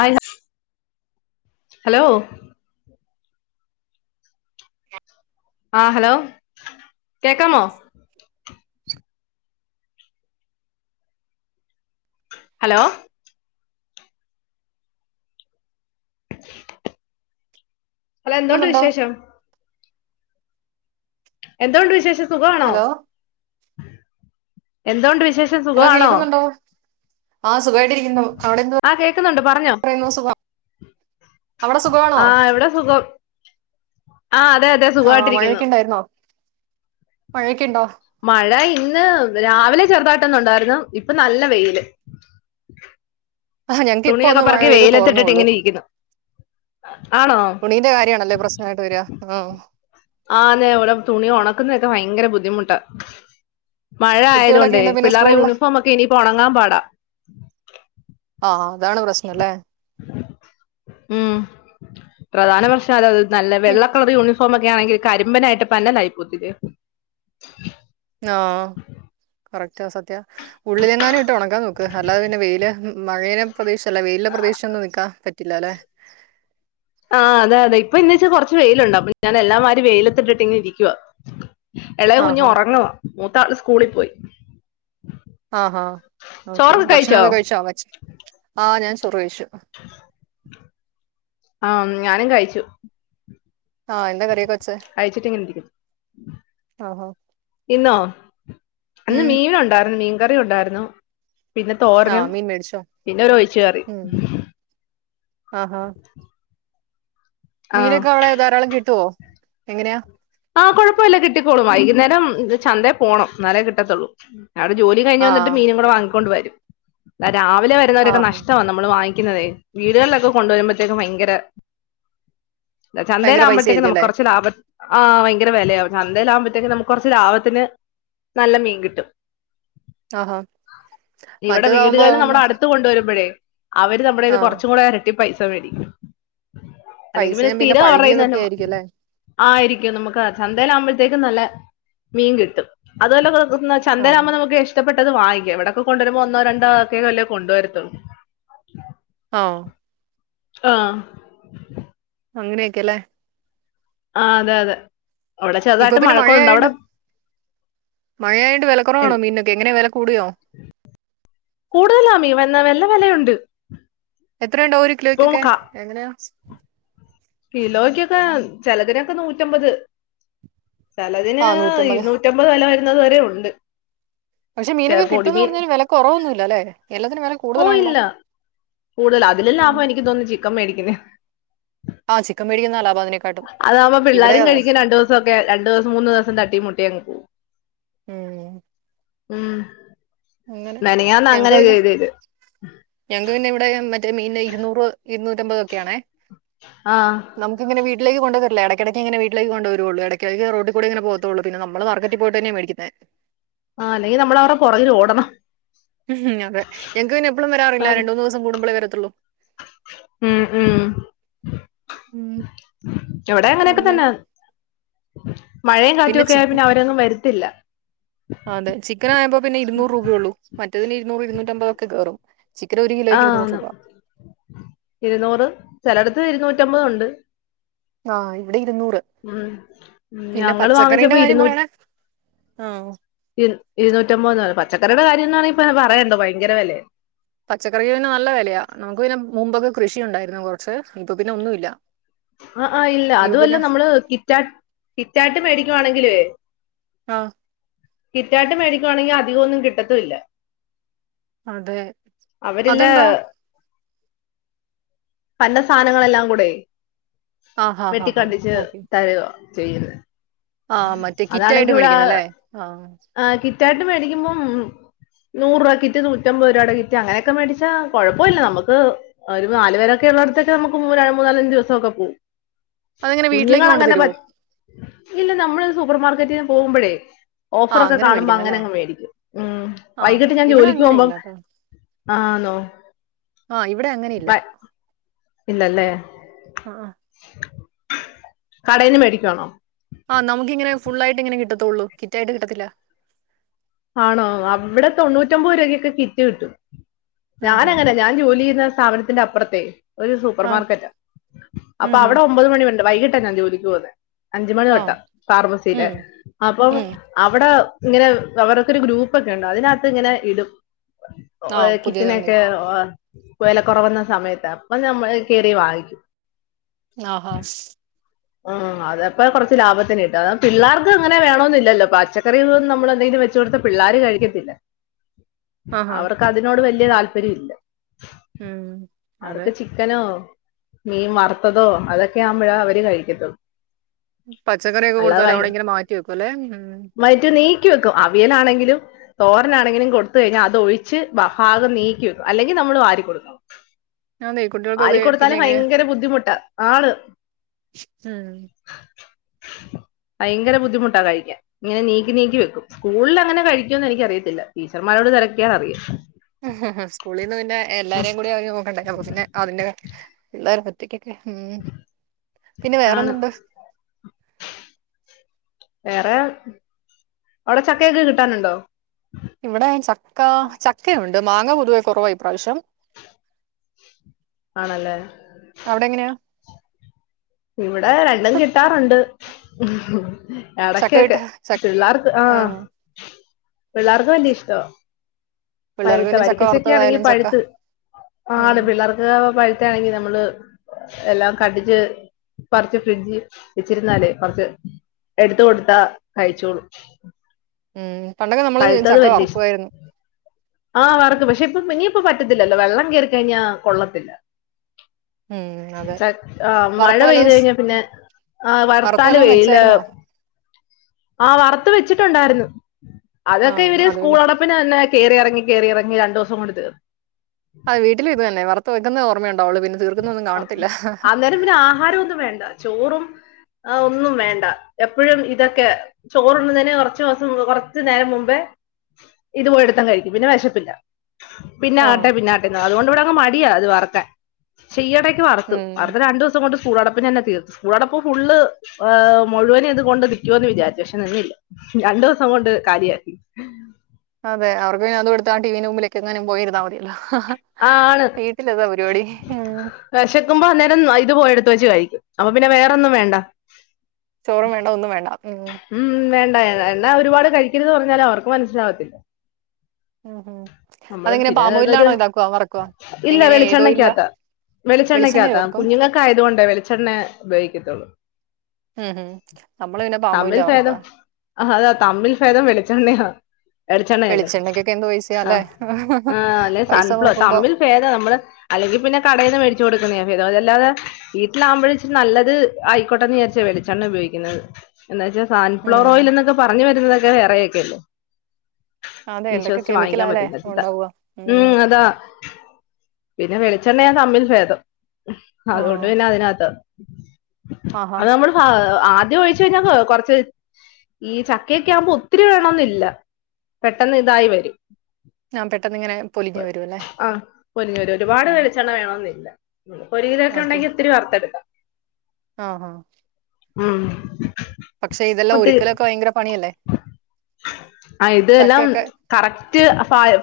ആയി ഹാ ഹലോ ആഹ് ഹലോ കേക്കാമോ ഹലോ ഹലോ എന്തോണ്ട് കേൾക്കുന്നുണ്ടോ വിശേഷം എന്തോണ്ട് വിശേഷം സുഖവാണോ ഹലോ എന്തൊണ്ട് വിശ് വിശേഷം ഹലോ സുഖമാണോ കേൾക്കുന്നുണ്ടോ ആ സുഖമായിട്ടിരിക്കുന്നു അവിടെ എന്തുവാ ആ കേക്കുന്നുണ്ട് പറഞ്ഞോ പറയുന്നു സുഖ അവിടെ സുഖവാണോ ആ ഇവിടെ സുഖം ആ അതെ അതെ ആഹ് സുഖമായിട്ടിരിക്കുന്നു മഴയൊക്കെ ഉണ്ടായിരുന്നോ മഴയൊക്കെ ഇണ്ടോ മഴ ഇന്ന് രാവിലെ ചെറുതായിട്ടൊന്നുണ്ടായിരുന്നു ഇപ്പൊ നല്ല വെയില് ആഹ് ഞങ്ങക്ക് ഇപ്പ തുണിയൊക്കെ ഒന്ന് മഴ പറക്കി പെയ്ത് വെയിലത്തിട്ടിട്ട് തോർന്നോള്ളു ഇങ്ങനെ ഇരിക്കുന്നു ആണോ തുണീന്റെ കാര്യണല്ലേ പ്രശ്നമായിട്ട് വരിക ആഹ് ആന്നേ ഇവിടെ തുണി ഉണക്കുന്നൊക്കെ ഭയങ്കര ബുദ്ധിമുട്ടാ മഴ കുട്ടികളൊക്കെ ആയതൊണ്ട് ഉണ്ട് പിന്നെ പിള്ളേരെ സ്കൂളിലെ യൂണിഫോം ഒക്കെ ഇനി ഉണങ്ങാൻ പാടാ ആ അതാണ് പ്രശ്നം ല്ലേ ഉം പ്രധാന പ്രശ്നം അതത് നല്ല വെള്ള കളർ യൂണിഫോം ഒക്കെ ആണെങ്കിൽ കരിമ്പനായിട്ട് പന്നലായി പോവത്തില്ലയോ ആഹ് കറക് [unintelligible] ഉള്ളിലെങ്ങാനും ഇട്ട് ഉണക്കാൻ നോക്ക് അല്ലാതെ പിന്നെ വെയില് മ് മഴനെ പ്രദീക്ഷിച്ചല്ല വെയിലിനെ പ്രദീക്ഷിച്ചൊന്നും നിക്കാ പറ്റ് ഇട്ടില്ലല്ലേ ആ അതെ അതെ ഇപ്പ ഇന്ന് വെച്ചാ കൊറച്ച് വെയിലുണ്ട് അപ്പൊ ഞാൻ എഴാം വാരി വെയിലത്ത് ഇട്ടിട്ട് ഇങ്ങെനെ ഇരിക്കുവ എളയ കുഞ്ഞു ആഹാ ഒറങ്ങുവാ മൂത്താള് സ്കൂളിപ്പോയി ആ ഹാ ഒക്കെ ഭക്ഷണക്കെ കഴിച്ചോ വച്ച് ആ ഞാൻ റ് കഴിച്ചു അം ഞാനും കഴിച്ചു ആ എന്താ കറിയൊക്കെ വെച്ചേ കഴിച്ചിട്ട് ഇങ്ങനെ ഇരിക്കുന്നു ആഹാ ഇന്നോ ന്ന് ഉം മീനു ണ്ടയിര്ന്നു മീൻ കറി ഉണ്ടായിര്ന്നു പിന്നെ ആഹ് തോരനും മീൻ മേടിച്ചോ പിന്നെ ഒരുഒഴിച് കറിയും ആ ഹ ആഹ് മീനൊക്കെ അവ്ടെ ധാരാളം കിട്ടോ എങ്ങനെയാ ആഹ് കുഴപ്പോല്ല കിട്ടിക്കോളും വൈകുന്നേരം ചന്തേ പോണം ന്നാലെ കിട്ടത്തുള്ളൂ അവ്ടെ ജോലികഴിഞ് വന്നിട്ട് ആഹ് മീനും കു‌ടെ വങ്ങിക്കൊണ്ട് വരും രാവിലെ വരുന്നവരൊക്കെ ആഹ് നഷ്ട്ടവാ നമ്മൾ വാങ്ങി ക്കുന്നതെ വീടുകൾലൊക്കെ കൊണ്ടുവരുമ്പത്തേക്കും വയങ്കര എ ഭയങ്കര പൈസ ചന്തേലാവുമ്പത്തേക്ക് ആയിരിക്കും നുക്ക് അല്ലേ കൊറച്ച് ലാഭ ആ വയങ്കര വെലയാവും ചന്തേലാഉമ്പത്തേക്കും നമുക്ക് കൊർച്ച് ലാഭത്തിന് നല്ല മീൻ കിട്ടും ആഹാ ഇവടെ മറ്റേതാവുമ്പോ വീടുകളിൽ നമ്മുടെ മറ്റേ അടുത്ത് കൊണ്ടുവരുമ്പോഴേ അവര് നമ്മുടെയ്ന്ന് ആഹ് കുറച്ചും കൂടെ ഇരട്ടി പൈസ [unintelligible] അല്ലെങ്കിൽ പിന്നെ പൈസയും സ്ഥിരം പഴകിയതൊക്കെ അവരെകയ്യിനന്നെ ആയിരിക്കും അല്ലേ ആയിരി നമുക്ക് ചന്തയിലാ ആകുമ്പഴത്തേക്കും നല്ല മീൻ കിട്ടും അതുല ആഹ് ചന്തേലക്കുബോൾ നമുക്ക് ഇഷ്ടപ്പെട്ട ഇത് വാങ്ങിക്ക ഇവിടൊക്കെ കൊണ്ടുവരുമ്പോ ഒന്നോ രണ്ടോ വല്ലേ കൊണ്ടുവരത്തുള്ളൂ അ ആ അങ്ങനെയൊക്കെ ല്ലേ ആ അതെ അതെ അവിടെ ഇപ്പൊ ചെറുതായിട്ട് പിന്നെ മഴക്കുണ്ട് മഴയായോണ്ട് അവിടെ മഴയായോണ്ട് എൻ വിലക്കുറവാണോ മീനിനൊക്കെ എങ്ങനെ വില കൂടിയോ കൂടുതലാ മീൻ വെണ്ണ വലയുണ്ട് ട്ട് എത്രുണ്ടോ ഒരോ കിലോയ്ക്കൊക്കെ എങ്ങനെയാ കിലോക്കൊക്കെ ചിലതിനൊക്കെ നൂറ്റമ്പത് ചെലതിന് ആഹ് നൂറ്റമ്പത് ഇരുന്നൂറ്റിമ്പത് വെലവരും ഇന്നത്‌ വരെ ഒണ്ട് പക്ഷെ മീനൊക്കെ കിട്ടുന്ന് പറഞ്ഞാലും വെല കൊറവൊന്നു ഇല്ലാല്ലെ എല്ലത്തിനും വെല ഓ കൂടുതലാണല്ലോ ഇല്ല കൂടുതൽ അതിലും ഉം ലാഭം എനിക്ക് തോന്നുന്നു ചിക്കൻ മേടിക്കുന്നേ ആഹ് ചിക്കൻ മേടിക്ക്ന്ന ആളാ അതാവുമ്പോ പിള്ളാരും കഴിക്കും രണ്ടു ദിവസൊക്കെ രണ്ടു ദിവസം മൂന്ന് ദിവസം തട്ടി മുട്ടിയങ്ങ് പോവും ഉം ഉം അങ്ങനെ മെനയാന്ന് ഞങ്ങക്ക് അങ്ങനെ പിന്നെ ചെയ്തേത് ഞങ്ങക്ക് പിന്നെ ഇവിടെ ഇമ്മ മറ്റേ മീന് ഇരുന്നൂറ് ഇരുന്നൂറ്റമ്പതൊക്കെയാണേ ആഹ് നമുക്ക് പിന്നെ വീ ട്ടിലേക്ക് കൊണ്ട് തരില്ല. എടക്ക് എടക്കിങ്ങനെ വീട്ടിലേക്ക് കൊണ്ടുവരുവോള്ളു. എടക്ക് എടക്ക് റോഡ്ക്കൂടെ ഇങ്ങനെ പോവത്തോള്ളു പിന്നെ നമ്മള് മാർക്കറ്റ് പോയിട്ടെന്നെ മേടിക്ക്ന്നെ ആഹ് അല്ലെങ്കി നമ്മളാവരെ പൊറകില് ഓടണം ഉം അതെ ഞൾക്ക് പിന്നെ എപ്പളും വരാറില്ല രണ്ടുമൂന്ന് ദിവസം കൂടുമ്പോയേ വര [unintelligible] ഉം ഉം ഉം, ഇവിടെ അങ്ങനെയൊക്കെ അങ്ങനെ തന്നാ പിന്നെ ചിക്കൻ വരത്തില്ല അതെ ചിക്കൻ ആയപ്പോൾ പിന്നെ ഇരുന്നൂറ് രൂപയോള്ളൂ മേറ്റതിന് ഇരുന്നൂറ് ഇരുന്നൂറ്റമ്പതൊക്കെ കെയറും ആഹ് ഇരുന്നൂറ് ചെലടത് ചെടത് ഇരുന്നൂറ്റമ്പത് ഉണ്ട് ആഹ് ഹും ഹും ഞങ്ങള് പച്ചക്കറീന്റെ വാങ്ങിച്ചപ്പോ കാര്യം ഇരുന്നൂ പറയണേ ആ ഇരു ഇരുന്നൂറ്റമ്പത് പച്ചക്കറിന്റെ കാര്യം ആണെങ്കിൽ ഇനി പറയേണ്ടാ ഭയങ്കര വെലയാണ് പച്ചക്കറിക്ക് പിന്നെ നല്ല വിലയാ നമുക്ക് പിന്നെ മുമ്പൊക്കെ കൃഷി ഉണ്ടായിരുന്നു കുറച്ച് ഇപ്പ പിന്നെ ഒന്നൂല്ല ആഹ് ആഹ് ഇല്ല അതുവല്ല നമ്മള് കിറ്റാ കിറ്റായിട്ട് മേടിക്കുവാണെങ്കിലേ ആ കിറ്റാട്ട് മേടിക്കുവാണെങ്കി അധികൊന്നും കിട്ടത്തുല്ല അതെ അവരില്ല അതെന്താ പന്ന സാധനങ്ങളെല്ലാം കൂടെ ആഹ് ഹാ ഹാ ഹാ വെട്ടിക്കണ്ടിച്ച് ഓക്കെ തര് ആ ചെയ്യത് ആഹ് മറ്റേ കിറ്റായിട്ട് മേടിക്കുന്ന അല്ലേ ആഹ് ആ കിറ്റായിട്ട് മേടിക്കുമ്പം നൂറ് രൂപകിറ്റ്, നൂറ്റമ്പത് രൂപടെ കിറ്റ് അങ്ങനെയൊക്കെ മേടിച്ചാ കൊഴപ്പല്ല നമ്മക്ക് ഒരു നാല് പേരൊക്കെ ഉള്ളേട്തൊക്കെ നമ്മക്ക് മൂനാലഞ്ച് ദിവസൊക്കെ പോവും അതെങ്ങനെ വീട്ടിലേക്ക് കൊണ്ട് കുഞ്ഞുങ്ങളങ്ങനെ പ തരുവോ ഇല്ല നമ്മള് സൂപ്പർ മാർക്കറ്റീന്ന് പോകുമ്പളേ ആഹ് ഓഫറൊക്കെ കാണുമ്പോ അങ്ങനെ മേടിക്കുന്നല്ലേ അങ്ങ് മേടിക്കും ഊം ആഹ് വൈകിട്ട് ഞാൻ ഇവിടെ ജോലിക്ക് അങ്ങനെ പോകുമ്പം ഇല്ലാട്ടോ ആണോ ആഹ് ഇവിടെ അങ്ങനെ ഇല്ല വ ഇല്ലല്ലേ ആഹ് ആഹ് കടേന്ന് മേടിക്വാണോ കത്തള്ളൂ കിറ്റായിട്ട് കിട്ടത്തില്ല ആണോ അവിടെ തൊണ്ണൂറ്റൊമ്പത് രൂപക്കൊക്കെ കിറ്റ് കിട്ടും ആഹാ ഞാനങ്ങനെ ഞാൻ ജോലി ചെയ്യ്ന്ന സ്ഥാപനത്തി അപ്പറത്തെ ഒരു സൂപ്പർ ആഹ് മാർക്കറ്റാ ഉം അപ്പൊ ഉം അവിടെ ഒമ്പത് മണി വരെണ്ട്‌ വൈകിട്ട് ന്നാ ജോലി പോകുന്നത് അഞ്ച മണി ആഹ് തൊട്ടാ ഫാർമസീല് ഉം അപ്പം ഉം അവ്ടെ ഇങ്ങനെ വ് അവരൊക്കെ ഒരു ഗ്രൂപ്പൊക്കെ ഉണ്ട് അതിനകത്ത് ഇങ്ങനെ ഇടും ആഹ് ഹോയ് പുതിയതുണ്ട് കിറ്റിനൊക്കെ ഹോയ് വെല കുറവന്ന സമയത്ത് അപ്പൊ നമ്മള് കേറി വാങ്ങിക്കും ആഹ് ഹാ ആഹ് അതപ്പോ കുറച്ച് ലാഭത്തിന് കിട്ടും പിള്ളാർക്ക് അങ്ങനെ വേണന്നില്ലല്ലോ പച്ചക്കറികന്നും നമ്മളെന്തങ്കിലും വെച്ചുകൊടുത്താ പിള്ളാര് കഴിക്കത്തില്ല ആഹാ അവർക്ക് അതിനോട് വല്ല്യ താല്പര്യം ഇല്ല ഉം അതെ ആർക്ക് ചിക്കനോ മീൻ വറുത്തതോ അതൊക്കയാവുമ്പഴ് അവര് കഴി [unintelligible] പച്ചക്കറിയൊക്കെ അല്ലാതെ കൊടുത്താല് വൈ അവിടെ ഇങ്ങനെ മാറ്റി വെക്കുംല്ലേ ഉം വയറ്റി നീക്കി വെക്കും അവിയലാണെങ്കിലും തോരനാണെങ്കിലും കൊടുത്തുകഴിഞ്ഞ അതൊഴിച്ച് അ ഭാഗം നീക്കി വെക്കും അല്ലെങ്കിൽ നമ്മള് വാരി കൊടുക്കണം അതെ വാരി കുട്ടികൾക്കൊക്കെ പിന്നെ കൊട്ത്താലും എങ്ങനെ ഭയങ്കര ബുദ്ധിമുട്ട ആള് മ് ഭയങ്കര ബുദ്ധിമുട്ടാ കഴിക്കാൻ ഇങ്ങനെ നീക്കി നീക്കി വെക്കും സ്കൂളിലെങ്ങനെ കഴിക്കുംന്ന് എനിക്കറിയത്തില്ല ടീച്ചർമാരോട് തെരക്കിയാൽ അറിയും ഉമ്ഹുംഹും സ്കൂളിൽ നിന്ന് പിന്നെ എല്ലാരേം കൂടെ അവര് നോക്കണ്ടേ അപ്പ പിന്നെ അതിന്റെ പി പിന്നെ ആണ് വേറെന്തുണ്ട് വേറെ അവിടെ ചക്കയൊക്കെ കിട്ടാനുണ്ടോ ഇവിടെ ചക്ക ചക്കുയു ത് മാങ്ങ പൊതുവേ കുറവാ ഇപ്രാവശ്യം ആണല്ലേ അവിടെ എങ്ങനെയാ ഇവിടേ രണ്ടും കിട്ടാറുണ്ട് [unintelligible] ചക്ക എടയ്ക്കൊക്കെ കിട്ടാ ചക്ക പിള്ളേർക്ക് ആ ആഹ പിള്ളാർക്ക് വല്ല്യ ഇഷ്ടവ പിള്ളേർക്ക് പഴുത്ത പിന്നെ ചക്ക വരിക്കച്ചക്കയാണെങ്കി വറുത്തതായാലും ചക്ക പഴുത്ത് ഉം ആന്ന് പിള്ളാർക്ക് പഴ്‌ത്തെയാണെങ്കി മ്മള് എല്ലാം കണ്ടിച്ച് പറിച്ച് ഫ്രിഡ്ജീ വെച്ചിരുന്നാലേ കൊറച്ച് എടുത്ത് കൊടുത്താ കഴിച്ചോളും. മ് പണ്ടൊക്കെ നമ്മള് ചക്ക വറക്കുവായിരുന്നു. ആ വറ്ക്കും പക്ഷെ ഇപ്പം ഇനിയിപ്പ പറ്റത്തില്ലല്ലോ വെള്ളം കേറിക്കഴിഞ്ഞാ കൊള്ളത്തില്ല. ഉം അതെ ആ മഴ വറുത്ത പെയ്ത് വല്ലതും സ് കഴിഞ്ഞാ പിന്നെ ആ വറുത്ത വർത്താലുമേ വല്ലതും ല് വെച്ചായിരുന്നോ ആ വറുത്ത് വെച്ചിട്ടൊണ്ടായിരുന്നു. ആ അതൊക്കെ ഇവര് അത് പിന്നെ സ്കൂളടപ്പിന് തന്നെ കേറിയെറങ്ങി കേറിയെറങ്ങി രണ്ടൂസം കൊണ്ട് തീർ അത് വീട്ടില് ഇതു തന്നെ വറുത്തു വെക്കുന്നേ ഓ അന്നേരം പിന്നെ ആഹാരവൊന്നും വേണ്ട ചോറും ആ ഒന്നും വേണ്ട എപ്പഴും ഇതൊക്കെ ചോറുണ്ണുന്നതിന് കുറച്ചുസം കൊറച്ച്നേരം മുമ്പേ ഇത് പോയെടുത്തങ്ങ് കഴിക്കും പിന്നെ വിശപ്പില്ല. ആ പിന്നാവട്ടേ പിന്നാവട്ടെന്ന് പറയും അതുകൊണ്ട് ഇവിടങ്ങ് മ ടിയ അത് വറ്ക്കാൻ. ചെ ഈയെടേക്ക് വറുത്തു ഉം വറുത്തത് രണ്ടൂസം കൊണ്ട് സ്കൂളടപ്പിന തന്നെ തീർത്തു സ്കൂൾ അടപ്പ് ഫുള്ള് മുഴുവനും ഇത് കൊണ്ട് നിൽക്കുവന്ന് വിചാരിച്ചു പക്ഷെ നിന്നില്ല രണ്ടു ദിവസം കൊണ്ട് കാലിയാക്കി. അതെ അവർക്ക് അത് എടുത്ത ആ ടിവിന്റെ മുൻപിലെക്കെങ്ങനും പോയിരുന്നാ മതിയല്ല. ആ ആണ്. ഉം വെശക്കുമ്പോ അന്നേരം ന്ന ഇത് പോയെടുത്ത് വെച്ച് കഴി ക്കും. അപ്പൊ പിന്നെ വേറൊന്നും വേണ്ട ചോറും വേണ്ട ഒന്നും വേണ്ട ഉം രെണ്ണ ഒരുപാട് കഴിക്കരുന്ന് പറഞ്ഞാല് അവർക്ക് മനസ്സിലാവത്തില്ല ഉഹും നമ്മള് അതെങ്ങനെ പിന്നെ ഒരു പാമോയിലാണോ ഇണ്ടാക്കുക ഇല്ല വെളിച്ചെണ്ണക്കാത്ത വെളിച്ചെണ്ണ വെളിച്ചെണ്ണക്കാത്ത വറക്കും കുഞ്ഞുങ്ങക്ക് ആയതുകൊണ്ട് വെളിച്ചെണ്ണേ ഉപയോഗിക്കത്തൊള്ളൂ ഉഹും നമ്മള് പിന്ന പാമോയിൽലാ വറക്കുക. ആ അതാ തമ്മിൽ ഫേദം വെളിച്ചെണ്ണയാ വെളിച്ചെണ്ണയല്ലേ വെളിച്ചെണ്ണക്കൊക്കെ എന്ത് പൈസയാല്ലേ ആഹ് ആഹ് അല്ലെ പൈസ കൊ സൺഫ്ലവർ തമ്മിൽ ഫേദം നമ്മള് അല്ലെങ്കി പിന്നെ കടയി നിന്ന് മേടിച്ചു കൊടുക്കണം [unintelligible] അല്ലാതെ വീട്ടിലാകുമ്പഴ് ഇച്ചിര് നല്ലത് ആയിക്കോട്ടന്ന് വിചാരിച്ച വെളിച്ചെണ്ണ ഉപയോഗിക്കുന്നത് എന്ന് വെച്ചാ ഉം സൺഫ്ലവറോയിൽ എന്നൊക്കെ പറഞ്ഞു വരുന്നതക്കെ വേറെയൊക്കെയല്ലേ അതെ എന്തൊക്കെ വിശ്വസിച്ച് വാങ്ങിക്കാൻ കെമിക്കലാല്ലേ പറ്റില്ല ഉണ്ടാവുക ഉം പിന്നെ വെളിച്ചെണ്ണയാ തമ്മിൽ ഭേദം ആ അതുകൊണ്ട് പിന്നെ അതിനകത്ത് ആഹാ അത് നമ്മള് ഫ ആദ്യം ഒഴിച്ച് കഴിഞ്ഞാ കൊർച്ച് ഈ ചക്കയൊക്കെ ആവുമ്പോ ഒത്തിരി വേണന്നില്ല പെട്ടന്ന് ഇതായി വരും ആ പെട്ടെന്ന് ഇങ്ങനെ പൊലിഞ്ഞു വരുവല്ലോ ആഹ് പൊരിഞ്ഞൊരു ഒരുപാട് വെളിച്ചെണ്ണ വേണമെന്നില്ല ഒരു കിലോ ഒക്കെ ഉണ്ടെങ്കിൽ ഒത്തിരി വർത്തു എടുകാം ആഹ് ഹാ ഉം [unintelligible] ഒരുക്കലൊക്കെ ഭയങ്കര പണിയല്ലേ ഇതെല്ലാം ചക്കയൊക്കെ കറക്റ്റ്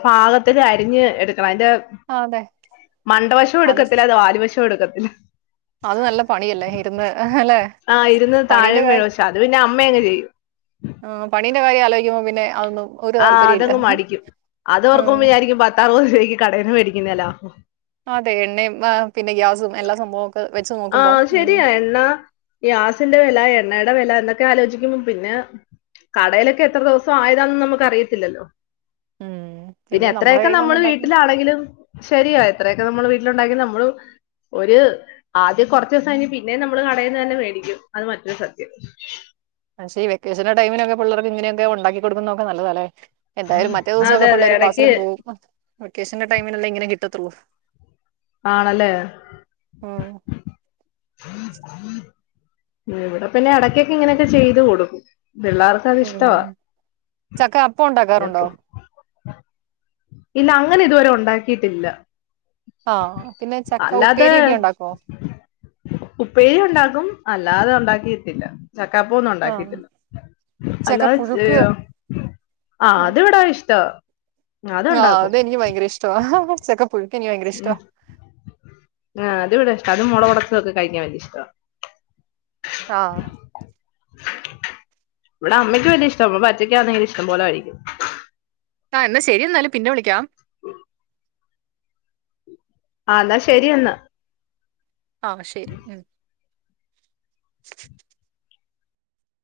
പാകത്തില് അരിഞ്ഞ് എടു അതിന്റെ ആ അതെ മണ്ടവശവും എടുക്കത്തില്ല അത് വാലുവശവും എടുക്കത്തില്ല ഇല്ല അത് നല്ല പണിയല്ലേ ഇരുന്ന് അല്ലെ ആഹ് ഇരുന്ന് പണീന്റെ കാര്യം [unintelligible] അത് പിന്നെ അമ്മ അങ്ങ് ചെയ്യും ആ പണീന്റെ കാര്യം ആലോചിക്കുമ്പോ പിന്നെ അതൊന്നും ഒരു അഹ് താല്പര്യം അത് ഇല്ല അങ്ങ് മടിക്കും അത് ഓർക്കുമ്പോ ഉം വിചാരിക്കും പത്തറുപത് രൂപയ്ക്ക് കടയിന്ന് മേടിക്കു [unintelligible] അതെ എണ്ണയും പിന്നെ ഗ്യാസും എല്ലാം ആഹ് അത് ശരിയാ എണ്ണ ഗ്യാസിന്റെ വില എണ്ണ എണ്ണടെ വില എന്നൊക്കെ ആലോചിക്കുമ്പോ പിന്നെ കടയിലൊക്കെ എത്ര ദിവസം ആയതാന്നെന്ന് നമുക്ക് അറിയത്തില്ലല്ലോ ഉം. പിന്നെ നമ്മടെ എത്രയൊക്കെ നമ്മൾ കൈകൊണ്ടുണ്ടാക്കും. വീട്ടിലാണെങ്കിലും ശരിയായി അത്രയൊക്കെ നമ്മള് വീട്ടിലുണ്ടാക്കി നമ്മള് ഒരു ആദ്യം കുറച്ച് ദിവസം കഴിഞ്ഞു പിന്നെ നമ്മള് കടയിൽന്ന് തന്നെ മേടിക്കും അത് മറ്റൊരു സത്യം പക്ഷേ ഈ വെക്കേഷന്റെ ടൈമിനൊക്കെ പിള്ളേർക്ക് ഇങ്ങനെയൊക്കെ ഉണ്ടാക്കി കൊടുക്കുന്നൊക്കെ നല്ലതാല്ലേ എന്തായാലും മറ്റേ അതെ ദിവസൊക്കെ അതെ പിള്ളേര് എടക്ക് ക്ലാസ്സിലും പോവും വെക്കേഷന്റെ ടൈമിനല്ലേ ഇങ്ങനെ കിട്ടത്തുള്ളൂ ആണല്ലേ ഉം. ഇവിട പിന്നെ എടക്കൊക്കെ ഇങ്ങനെയൊക്കെ ചെയ്ത് കൊടുക്കും പിള്ളേർക്ക് അത് ഉം ഇഷ്ടവാ ചക്ക അപ്പം പിന്നെ ഉണ്ടാക്കാറുണ്ടോ? പു- ഇല്ല അങ്ങനെ ഇതുവരെ ഉണ്ടാക്കിയിട്ടില്ല ആഹ് പിന്നെ ചക്ക അല്ലാതെ ഉപ്പേരിയൊക്കെ ഉണ്ടാക്കോ? ഉപ്പേരി ഉണ്ടാക്കും അല്ലാതെ ഉണ്ടാക്കിയിട്ടല്ല ചക്കപ്പം ഒന്നും ആഹ്. ഉണ്ടാക്കിട്ടില്ല ചക്ക അല്ലാതെ ഇ പുഴുക്ക് അത് ഇവടാ ഇഷ്ടവാ ആ അതുണ്ടാക്കും അതെനിക്ക് ഭയങ്കര ഇഷ്ടമാണ് ചക്കപു ഉം ആ അതവിടെ ഇഷ്ടാഅത് മുള കൊട ഒക്കെ കഴിക്കാൻ വേണ്ടി ഇഷ്ടോ ആഹ്. ഇവിടെ അമ്മയ്ക്ക് വലിയ ഇഷ്ടമാ പച്ചക്ക അന്നെങ്കിലും ഇഷ്ടം പോലെ കഴിക്കും ആ എന്നാ ശരിയ എന്നാലും പിന്നെ വിളിക്കാം ആല്ലാ ശരിയന്ന് ആ ശെരി ഉം